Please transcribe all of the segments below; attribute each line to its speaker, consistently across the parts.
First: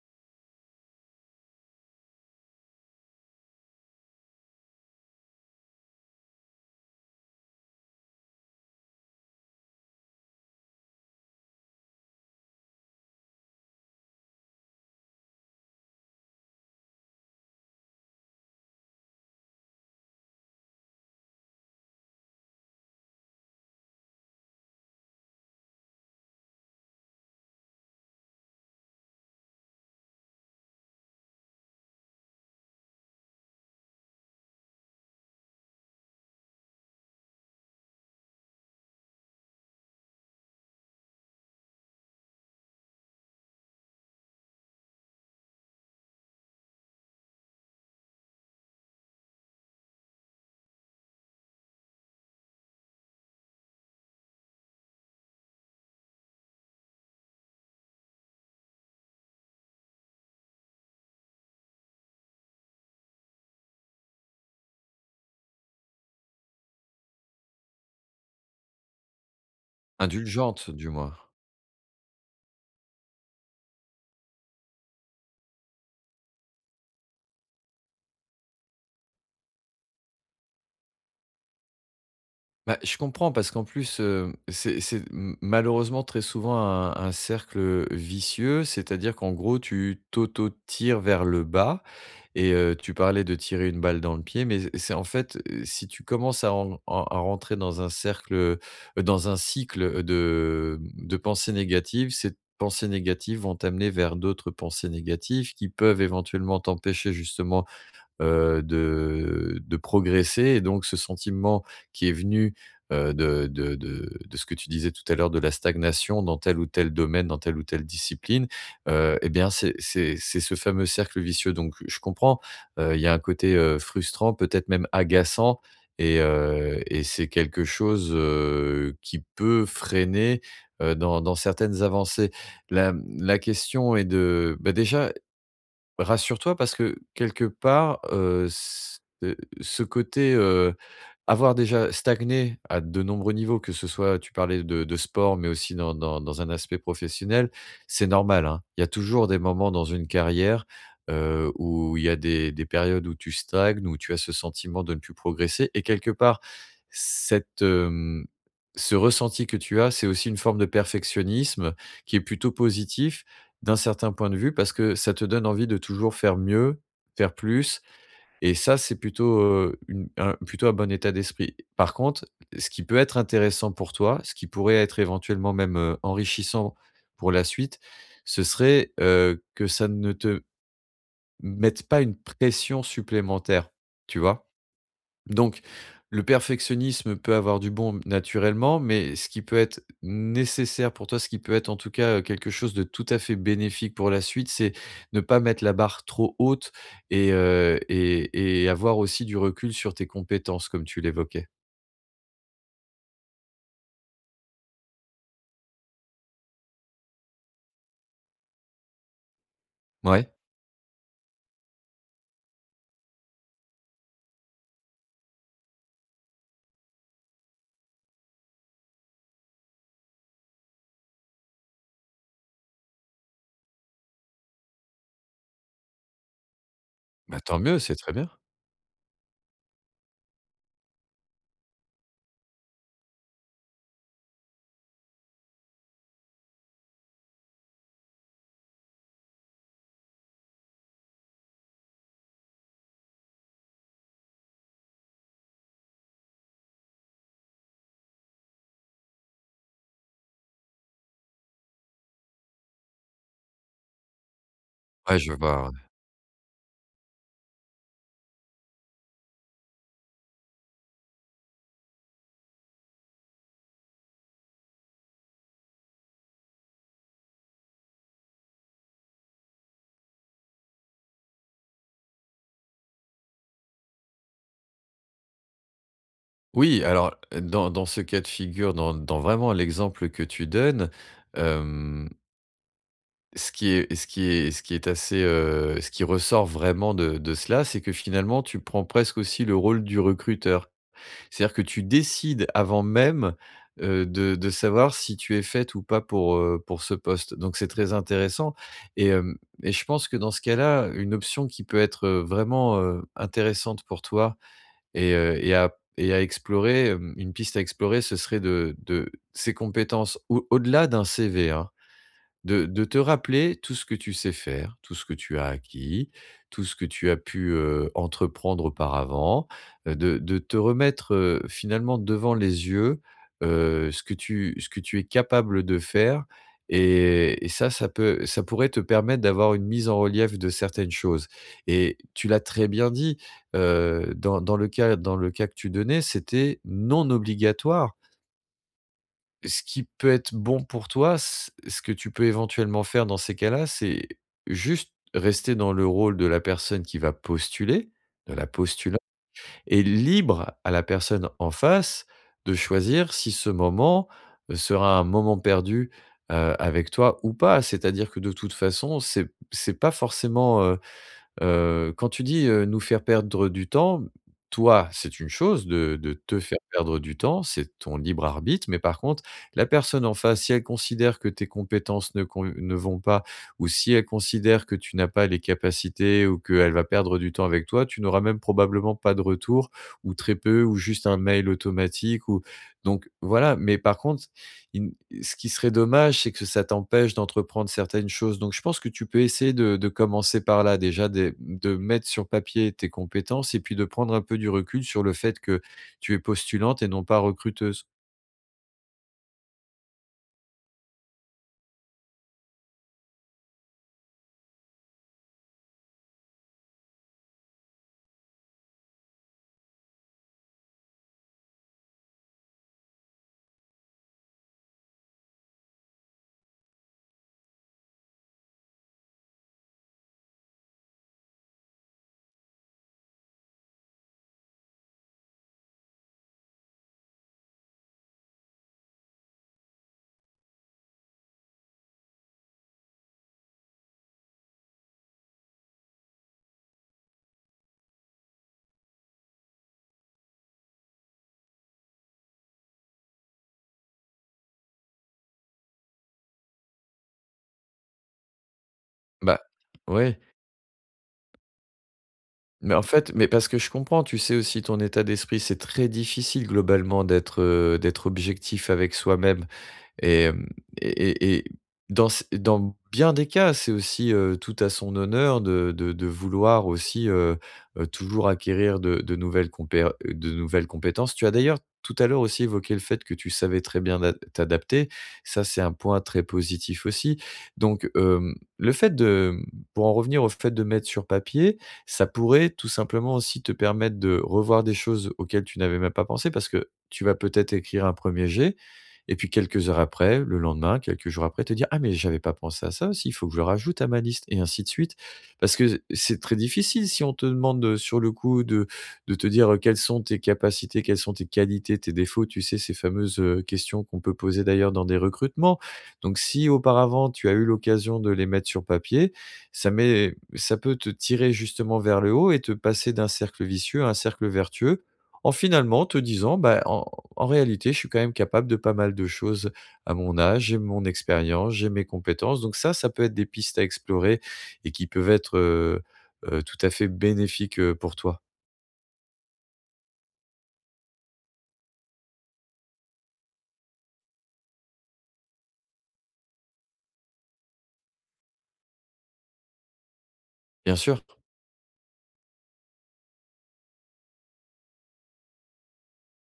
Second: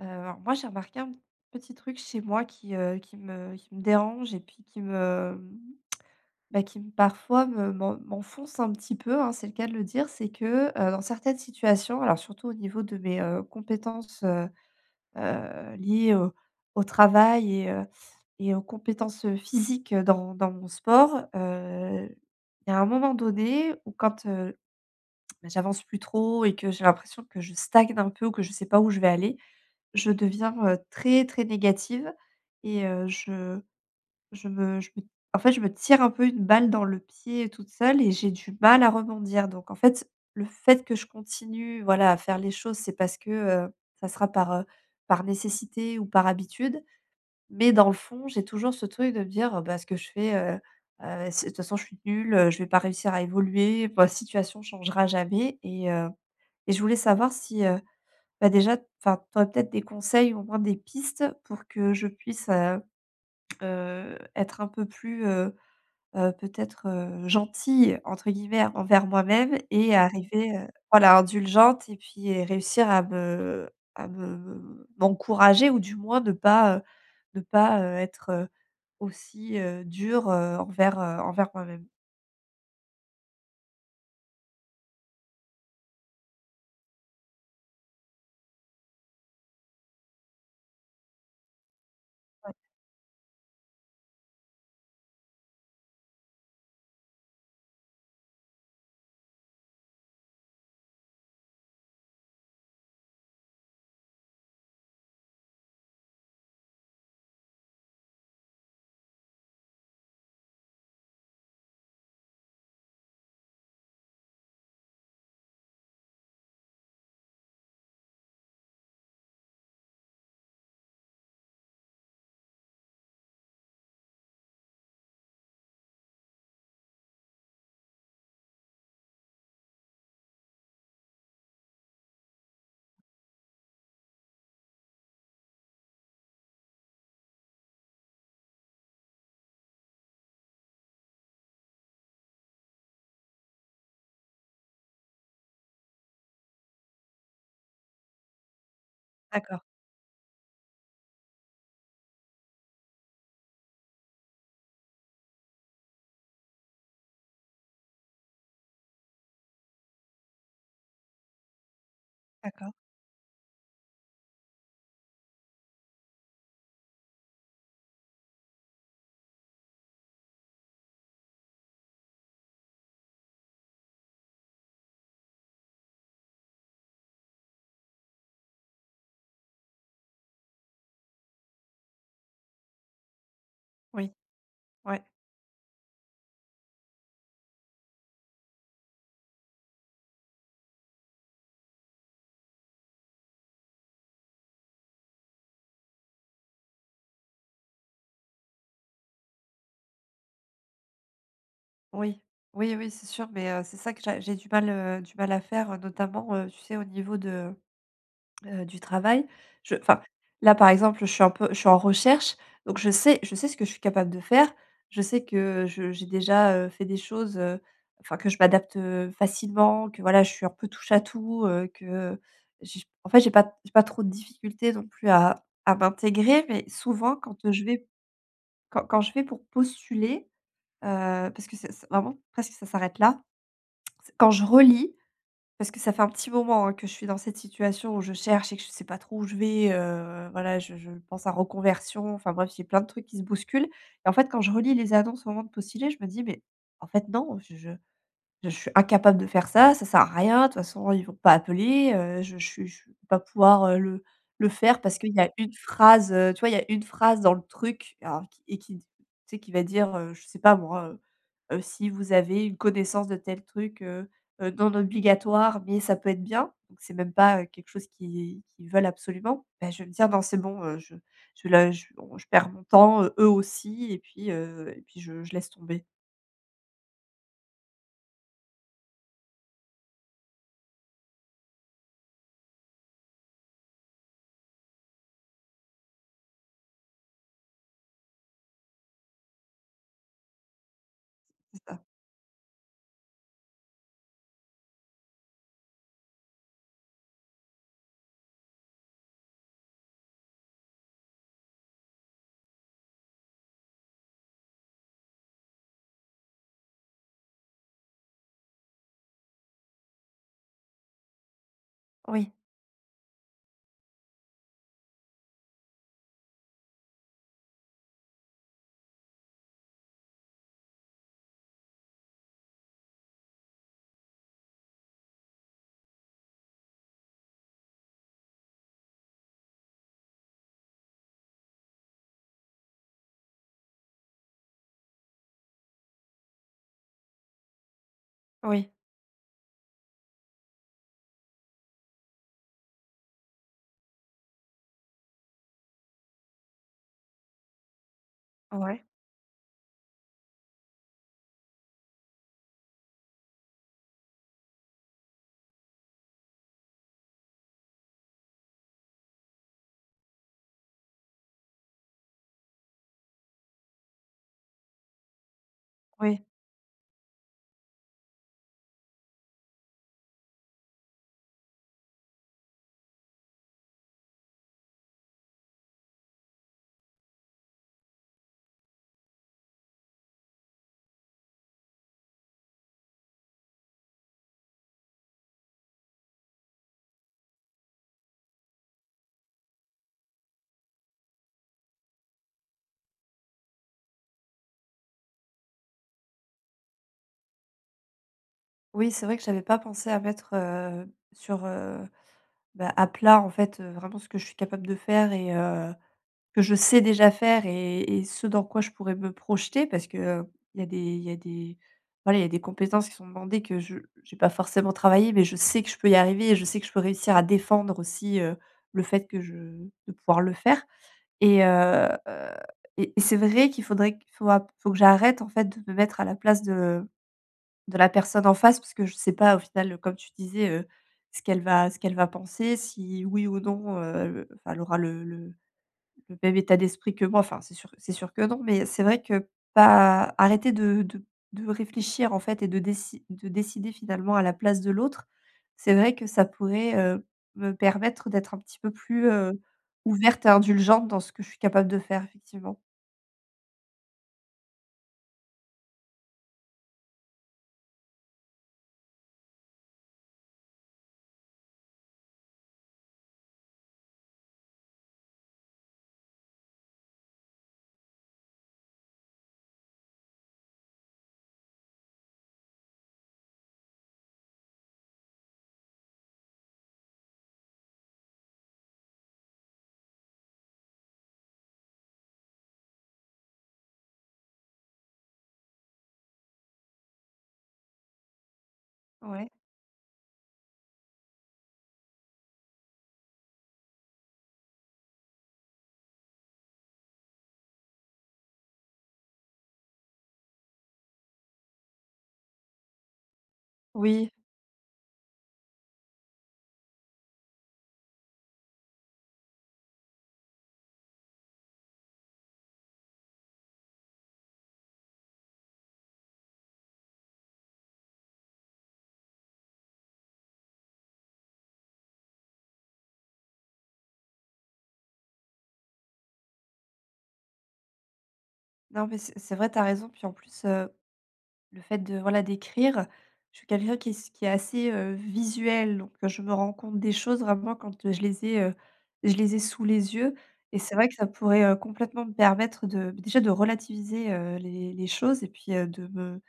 Speaker 1: Alors moi, j'ai remarqué un petit truc chez moi qui, qui me dérange et puis qui me, qui me parfois me m'enfonce un petit peu, hein, c'est le cas de le dire. C'est que, dans certaines situations, alors surtout au niveau de mes, compétences, liées au au travail et et aux compétences, physiques, dans mon sport, il y a un moment donné où quand bah, j'avance plus trop et que j'ai l'impression que je stagne un peu ou que je sais pas où je vais aller, je deviens, très, très négative et je me en fait, je me tire un peu une balle dans le pied toute seule et j'ai du mal à rebondir donc en fait, le fait que je continue, voilà, à faire les choses, c'est parce que, ça sera par, par nécessité ou par habitude, mais dans le fond, j'ai toujours ce truc de me dire: «Bah, ce que je fais, c'est, de toute façon, je suis nulle, je vais pas réussir à évoluer, ma situation changera jamais» et je voulais savoir si, bah, déjà, enfin, tu aurais peut-être des conseils ou au moins des pistes pour que je puisse, être un peu plus, peut-être, «gentille» entre guillemets envers moi-même et arriver,
Speaker 2: Indulgente, du moins.
Speaker 1: voilà, indulgente et puis, réussir à me m'encourager ou du moins ne pas, ne pas, être, aussi, dure, envers, envers moi-même.
Speaker 2: Bah, je comprends parce qu'en plus, c'est m malheureusement très souvent un cercle vicieux. C'est-à-dire qu'en gros, tu t'auto-tires vers le bas et tu parlais de tirer une balle dans le pied, mais c'est en fait, si tu commences à rentrer dans un cercle, dans un cycle, de, de pensées négatives, ces pensées négatives vont t'amener vers d'autres pensées négatives qui peuvent éventuellement t'empêcher justement de progresser et donc ce sentiment qui est venu, de de ce que tu disais tout à l'heure de la stagnation dans tel ou tel domaine, dans telle ou telle discipline, et bien, c'est ce fameux cercle vicieux, donc je comprends, il y a un côté, frustrant, peut-être même agaçant, et c'est quelque chose, qui peut freiner, dans dans certaines avancées. La, la question est de, bah, déjà. Rassure-toi, parce que quelque part, c ce côté, avoir déjà stagné à de nombreux niveaux, que ce soit tu parlais de sport, mais aussi dans dans un aspect professionnel, c'est normal, hein. Il y a toujours des
Speaker 1: D'accord,
Speaker 2: moments dans une carrière, où il y a des périodes où tu stagnes, où tu as ce sentiment de ne plus progresser, et quelque part, cette, ce ressenti que tu as, c'est aussi une forme de perfectionnisme qui est plutôt
Speaker 1: d'accord.
Speaker 2: positif d'un certain point de vue, parce que ça te donne envie de toujours faire mieux, faire plus. Et ça, c'est plutôt, une un plutôt un bon état d'esprit. Par contre, ce qui peut être intéressant pour toi, ce qui pourrait être éventuellement même, enrichissant pour la suite, ce serait, que ça ne te mette pas une pression supplémentaire,
Speaker 1: Oui,
Speaker 2: tu vois?
Speaker 1: ouais.
Speaker 2: Donc, le perfectionnisme peut avoir du bon naturellement, mais ce qui peut être nécessaire pour toi, ce qui peut être en tout cas, quelque chose de tout à fait bénéfique pour la suite, c'est ne pas mettre la barre trop haute et avoir aussi du recul sur tes compétences comme tu l'évoquais.
Speaker 1: Oui, oui, oui, c'est sûr, mais c'est ça que j'ai du mal à faire, notamment, tu sais, au niveau de, du travail. Je enfin,
Speaker 2: Ouais,
Speaker 1: là, par exemple, je suis en recherche, donc je sais ce que je suis capable de faire. Je sais que je j'ai déjà, fait des choses, enfin, que je m'adapte, facilement, que voilà, je suis un peu touche à tout, que j'ai pas trop de difficultés non plus à m'intégrer, mais souvent
Speaker 2: bah, tant mieux, c'est très bien.
Speaker 1: quand je vais pour postuler, parce que c'est vraiment presque ça s'arrête là, quand je relis, parce que ça fait un petit moment, hein, que je suis dans cette situation où je cherche et que je ne sais pas trop où je vais, voilà, je pense à reconversion, enfin bref, j'ai plein de trucs qui se bousculent et en fait, quand je relis les annonces au moment de postuler, je me dis: «Mais en fait non, je». Je suis incapable de faire ça, ça sert à rien, de toute façon ils vont pas appeler, je vais pas pouvoir, le faire parce qu'il
Speaker 2: Ouais,
Speaker 1: y a
Speaker 2: je
Speaker 1: une
Speaker 2: vois, ouais.
Speaker 1: phrase, tu vois? Il y a une phrase dans le truc alors qui tu sais, qui va dire, je sais pas moi, heu: «Si vous avez une connaissance de tel truc, non obligatoire, mais ça peut être bien». Donc c'est même pas, quelque chose qu'ils veulent absolument. Bah, je vais me dire: «Non, c'est bon, je la je on je perds mon temps, eux aussi et puis je laisse tomber».
Speaker 2: Oui, alors, dans dans ce cas de figure, dans dans vraiment l'exemple que tu donnes, ce qui est assez, ce qui ressort vraiment de cela, c'est que finalement, tu prends presque aussi le rôle du recruteur. C'est-à-dire
Speaker 1: C'est
Speaker 2: que
Speaker 1: ça.
Speaker 2: tu décides avant même, de savoir si tu es faite ou pas pour, pour ce poste. Donc c'est très intéressant, et hem et je pense que dans ce cas-là, une option qui peut être, vraiment, intéressante pour toi et à explorer, une piste à explorer, ce serait de ces compétences au au-delà d'un CV, hein,
Speaker 1: Oui,
Speaker 2: de te rappeler tout ce que tu sais faire, tout ce que tu as acquis, tout ce que tu as pu, entreprendre auparavant, de te remettre, finalement devant les yeux, ce que tu es capable de faire. Et ça, ça peut ça pourrait te permettre d'avoir une mise en relief de certaines choses. Et tu l'as très bien dit, dans le cas que tu donnais, c'était non obligatoire.
Speaker 1: oui,
Speaker 2: Ce qui peut être bon pour toi, c ce que tu peux éventuellement faire dans ces cas-là, c'est juste rester dans le rôle de la personne qui va postuler, de la
Speaker 1: ouais.
Speaker 2: postula et libre à la personne en face de choisir si ce moment sera un moment perdu, avec toi ou pas. C'est-à-dire que de toute façon, c'est pas forcément. Quand tu dis, nous faire perdre du temps, toi, c'est une chose de
Speaker 1: Oui,
Speaker 2: te faire perdre du temps, c'est ton libre arbitre, mais par contre, la personne en face, si elle considère que tes compétences ne vont pas, ou si elle considère que tu n'as pas les capacités ou qu'elle va perdre du temps avec toi, tu n'auras même probablement pas de retour, ou très peu, ou juste un mail automatique, ou donc voilà. Mais par contre, in ce qui serait dommage, c'est que ça t'empêche d'entreprendre certaines choses. Donc je pense que tu peux essayer de commencer par là, déjà des de mettre sur papier tes compétences et puis de prendre un peu du recul sur le fait que tu es postulante et non pas recruteuse.
Speaker 1: oui, c'est vrai que j'avais pas pensé à mettre, sur, bah, à plat, en fait, vraiment ce que je suis capable de faire et que je sais déjà faire et ce dans quoi je pourrais me projeter parce que, il y a des il y a des voilà, il y a des compétences qui sont demandées que je j'ai pas forcément travaillé, mais je sais que je peux y arriver et je sais que je peux réussir à défendre aussi, le fait que je de pouvoir le faire et heu, et c'est vrai qu'il faudrait q faut que j'arrête, en fait, de me mettre à la place de la personne en face, parce que je sais pas au final, comme tu disais, ce qu'elle va penser, si oui ou non, enfin elle aura le le même état d'esprit que moi, enfin c'est sûr que non, mais c'est vrai que pas arrêter de réfléchir en fait et de déci de décider finalement à la place de l'autre, c'est vrai que ça pourrait, me permettre d'être un petit peu plus,
Speaker 2: Bah, ouais,
Speaker 1: ouverte et indulgente dans ce que je suis capable de faire effectivement.
Speaker 2: mais en fait, mais parce que je comprends, tu sais aussi ton état d'esprit, c'est très difficile globalement d'être, d'être objectif avec soi-même. Et hem et dans c dans bien des cas, c'est aussi, tout à son honneur de de vouloir aussi, toujours acquérir de nouvelles compé de nouvelles compétences. Tu as d'ailleurs tout à l'heure aussi évoqué le fait que tu savais très bien d'a t'adapter. Ça, c'est un point très positif aussi. Donc, le fait de, pour en revenir au fait de mettre sur papier, ça pourrait tout simplement aussi te permettre de revoir des choses auxquelles tu n'avais même pas pensé, parce que tu vas peut-être écrire un premier er jet, et
Speaker 1: Ouais.
Speaker 2: puis quelques heures après, le lendemain, quelques jours après, te dire: «Ah, mais j'avais pas pensé à ça aussi, il faut que je le rajoute à ma liste», et ainsi de suite. Parce que c'est très difficile si on te demande, sur le coup, de te dire, quelles sont tes capacités, quelles sont tes qualités, tes défauts, tu sais, ces fameuses, questions qu'on
Speaker 1: Oui,
Speaker 2: peut poser d'ailleurs dans des recrutements. Donc si auparavant tu as eu l'occasion de les mettre sur papier, ça peut te tirer justement vers le haut et te passer d'un cercle vicieux à un cercle vertueux, en finalement te disant: «Bah, en en réalité, je suis quand même capable de pas mal de choses, à mon âge, j'ai mon expérience, j'ai mes compétences». Donc ça peut être des pistes à explorer et qui peuvent être, tout à fait bénéfiques, pour toi.
Speaker 1: non mais c'est vrai, tu as raison, puis en plus, Le fait de voilà, d'écrire, je suis quelqu'un qui est assez, visuel, donc je me rends compte des choses vraiment quand, je les ai sous les yeux et c'est
Speaker 2: Bien
Speaker 1: vrai que
Speaker 2: sûr,
Speaker 1: ça pourrait, complètement me permettre de déjà de relativiser, les choses et puis,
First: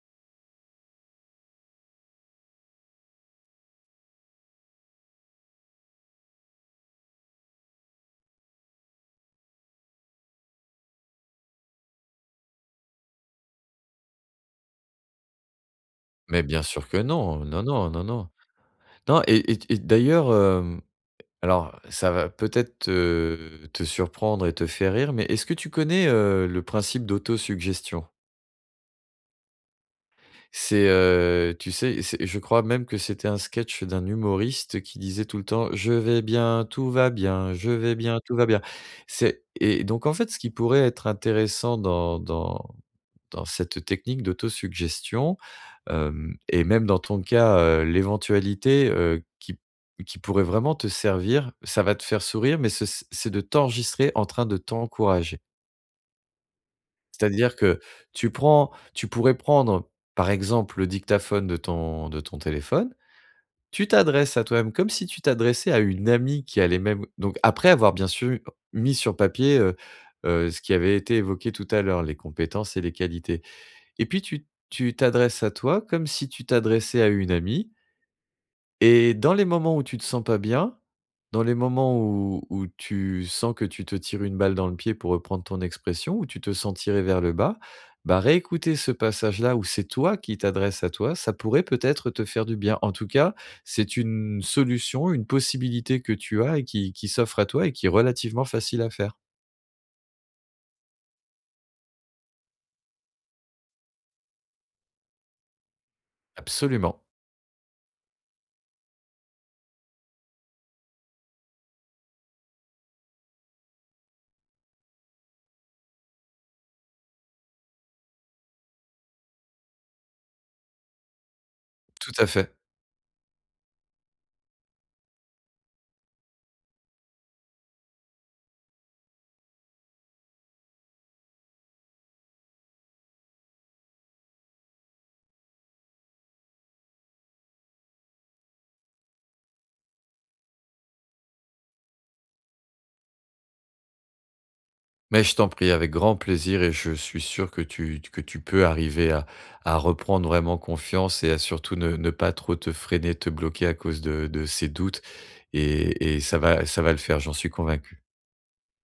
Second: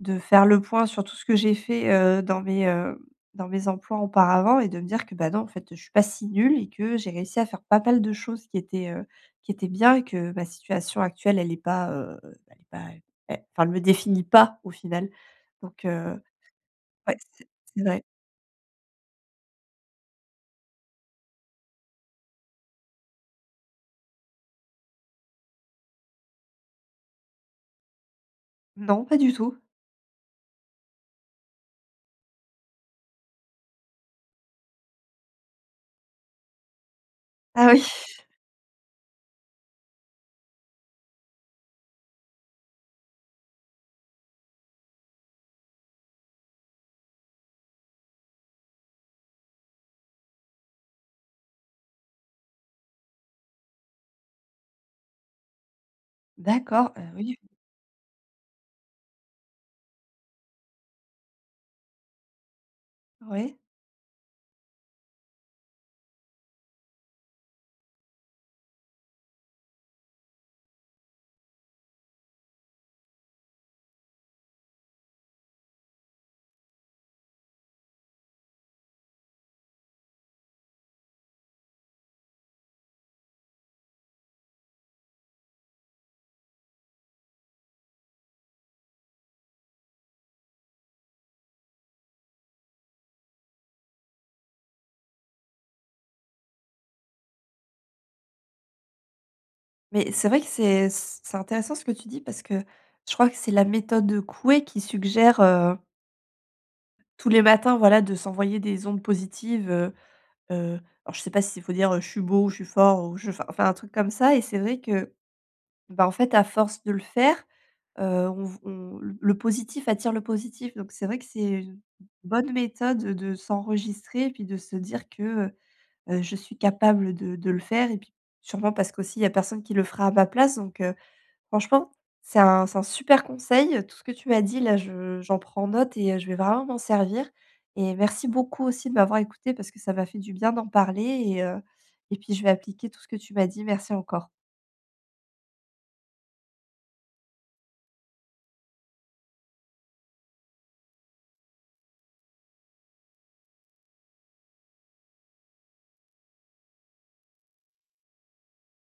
Speaker 1: de faire le point sur tout ce que j'ai fait, dans mes emplois auparavant et de me dire que, bah, non, en fait, je suis pas si nulle et que j'ai réussi à faire pas mal de choses qui étaient bien et que ma situation actuelle, elle est pas, elle est pas elle enfin, elle me définit pas au final. Donc
Speaker 2: mais bien sûr que
Speaker 1: ouais,
Speaker 2: non, non,
Speaker 1: c'est
Speaker 2: non,
Speaker 1: vrai.
Speaker 2: non, non. Non. Et d'ailleurs, alors ça va peut-être te te surprendre et te faire rire, mais est-ce que tu connais, le principe d'autosuggestion?
Speaker 1: Non, pas du tout.
Speaker 2: C'est, tu sais, c'est, je crois même que c'était un sketch d'un humoriste qui disait tout le temps: «Je vais bien, tout va bien,
Speaker 1: Ah
Speaker 2: je
Speaker 1: oui,
Speaker 2: vais bien, tout va bien». C'est, et donc en fait, ce qui pourrait être intéressant dans cette technique d'autosuggestion, hem et même dans ton cas, l'éventualité, qui pourrait vraiment te servir, ça va te faire sourire, mais ce c'est de t'enregistrer en train de t'encourager.
Speaker 1: d'accord, oui,
Speaker 2: C'est-à-dire que tu pourrais prendre, par exemple, le dictaphone de ton téléphone,
Speaker 1: ouais.
Speaker 2: tu t'adresses à toi-même comme si tu t'adressais à une amie qui a les mêmes, donc après avoir bien sûr mis sur papier, ce qui avait été évoqué tout à l'heure, les compétences et les qualités, et puis tu t'adresses à toi comme si tu t'adressais à une amie, et dans les moments où tu te sens pas bien, dans les moments où où tu sens que tu te tires une balle dans le pied, pour reprendre ton expression, où tu te sens tiré vers le bas, bah, réécouter ce passage-là où c'est toi qui t'adresse à toi, ça pourrait peut-être te faire du bien. En tout cas, c'est une solution, une possibilité que tu as et qui s'offre à toi et qui est relativement facile à faire.
Speaker 1: Mais c'est vrai que c'est intéressant ce que tu dis parce que je crois que c'est la méthode Coué qui suggère.
Speaker 2: Absolument,
Speaker 1: Tous les matins, voilà, de s'envoyer des ondes positives, heu, alors je sais pas s'il faut dire, «Je suis beau», «Je suis fort» ou je enfin enfin un truc comme ça et c'est vrai que, bah, en fait, à force de le faire, heu, on le positif attire le positif donc c'est vrai que c'est une
Speaker 2: tout à
Speaker 1: bonne
Speaker 2: fait.
Speaker 1: méthode de s'enregistrer et puis de se dire que, «Je suis capable de le faire» et puis sûrement parce qu'aussi il y a personne qui le fera à ma place donc heu. Franchement, c'est un super conseil, tout ce que tu m'as dit là, je j'en prends note et je vais vraiment m'en servir et merci beaucoup aussi de m'avoir écoutée parce que ça m'a fait du bien d'en parler, et puis je vais appliquer tout ce que tu m'as dit. Merci encore.
Speaker 2: Mais je t'en prie, avec grand plaisir, et je suis sûr que tu peux arriver à reprendre vraiment confiance et à surtout ne ne pas trop te freiner, te bloquer à cause de ces doutes, et ça va le faire, j'en suis convaincu.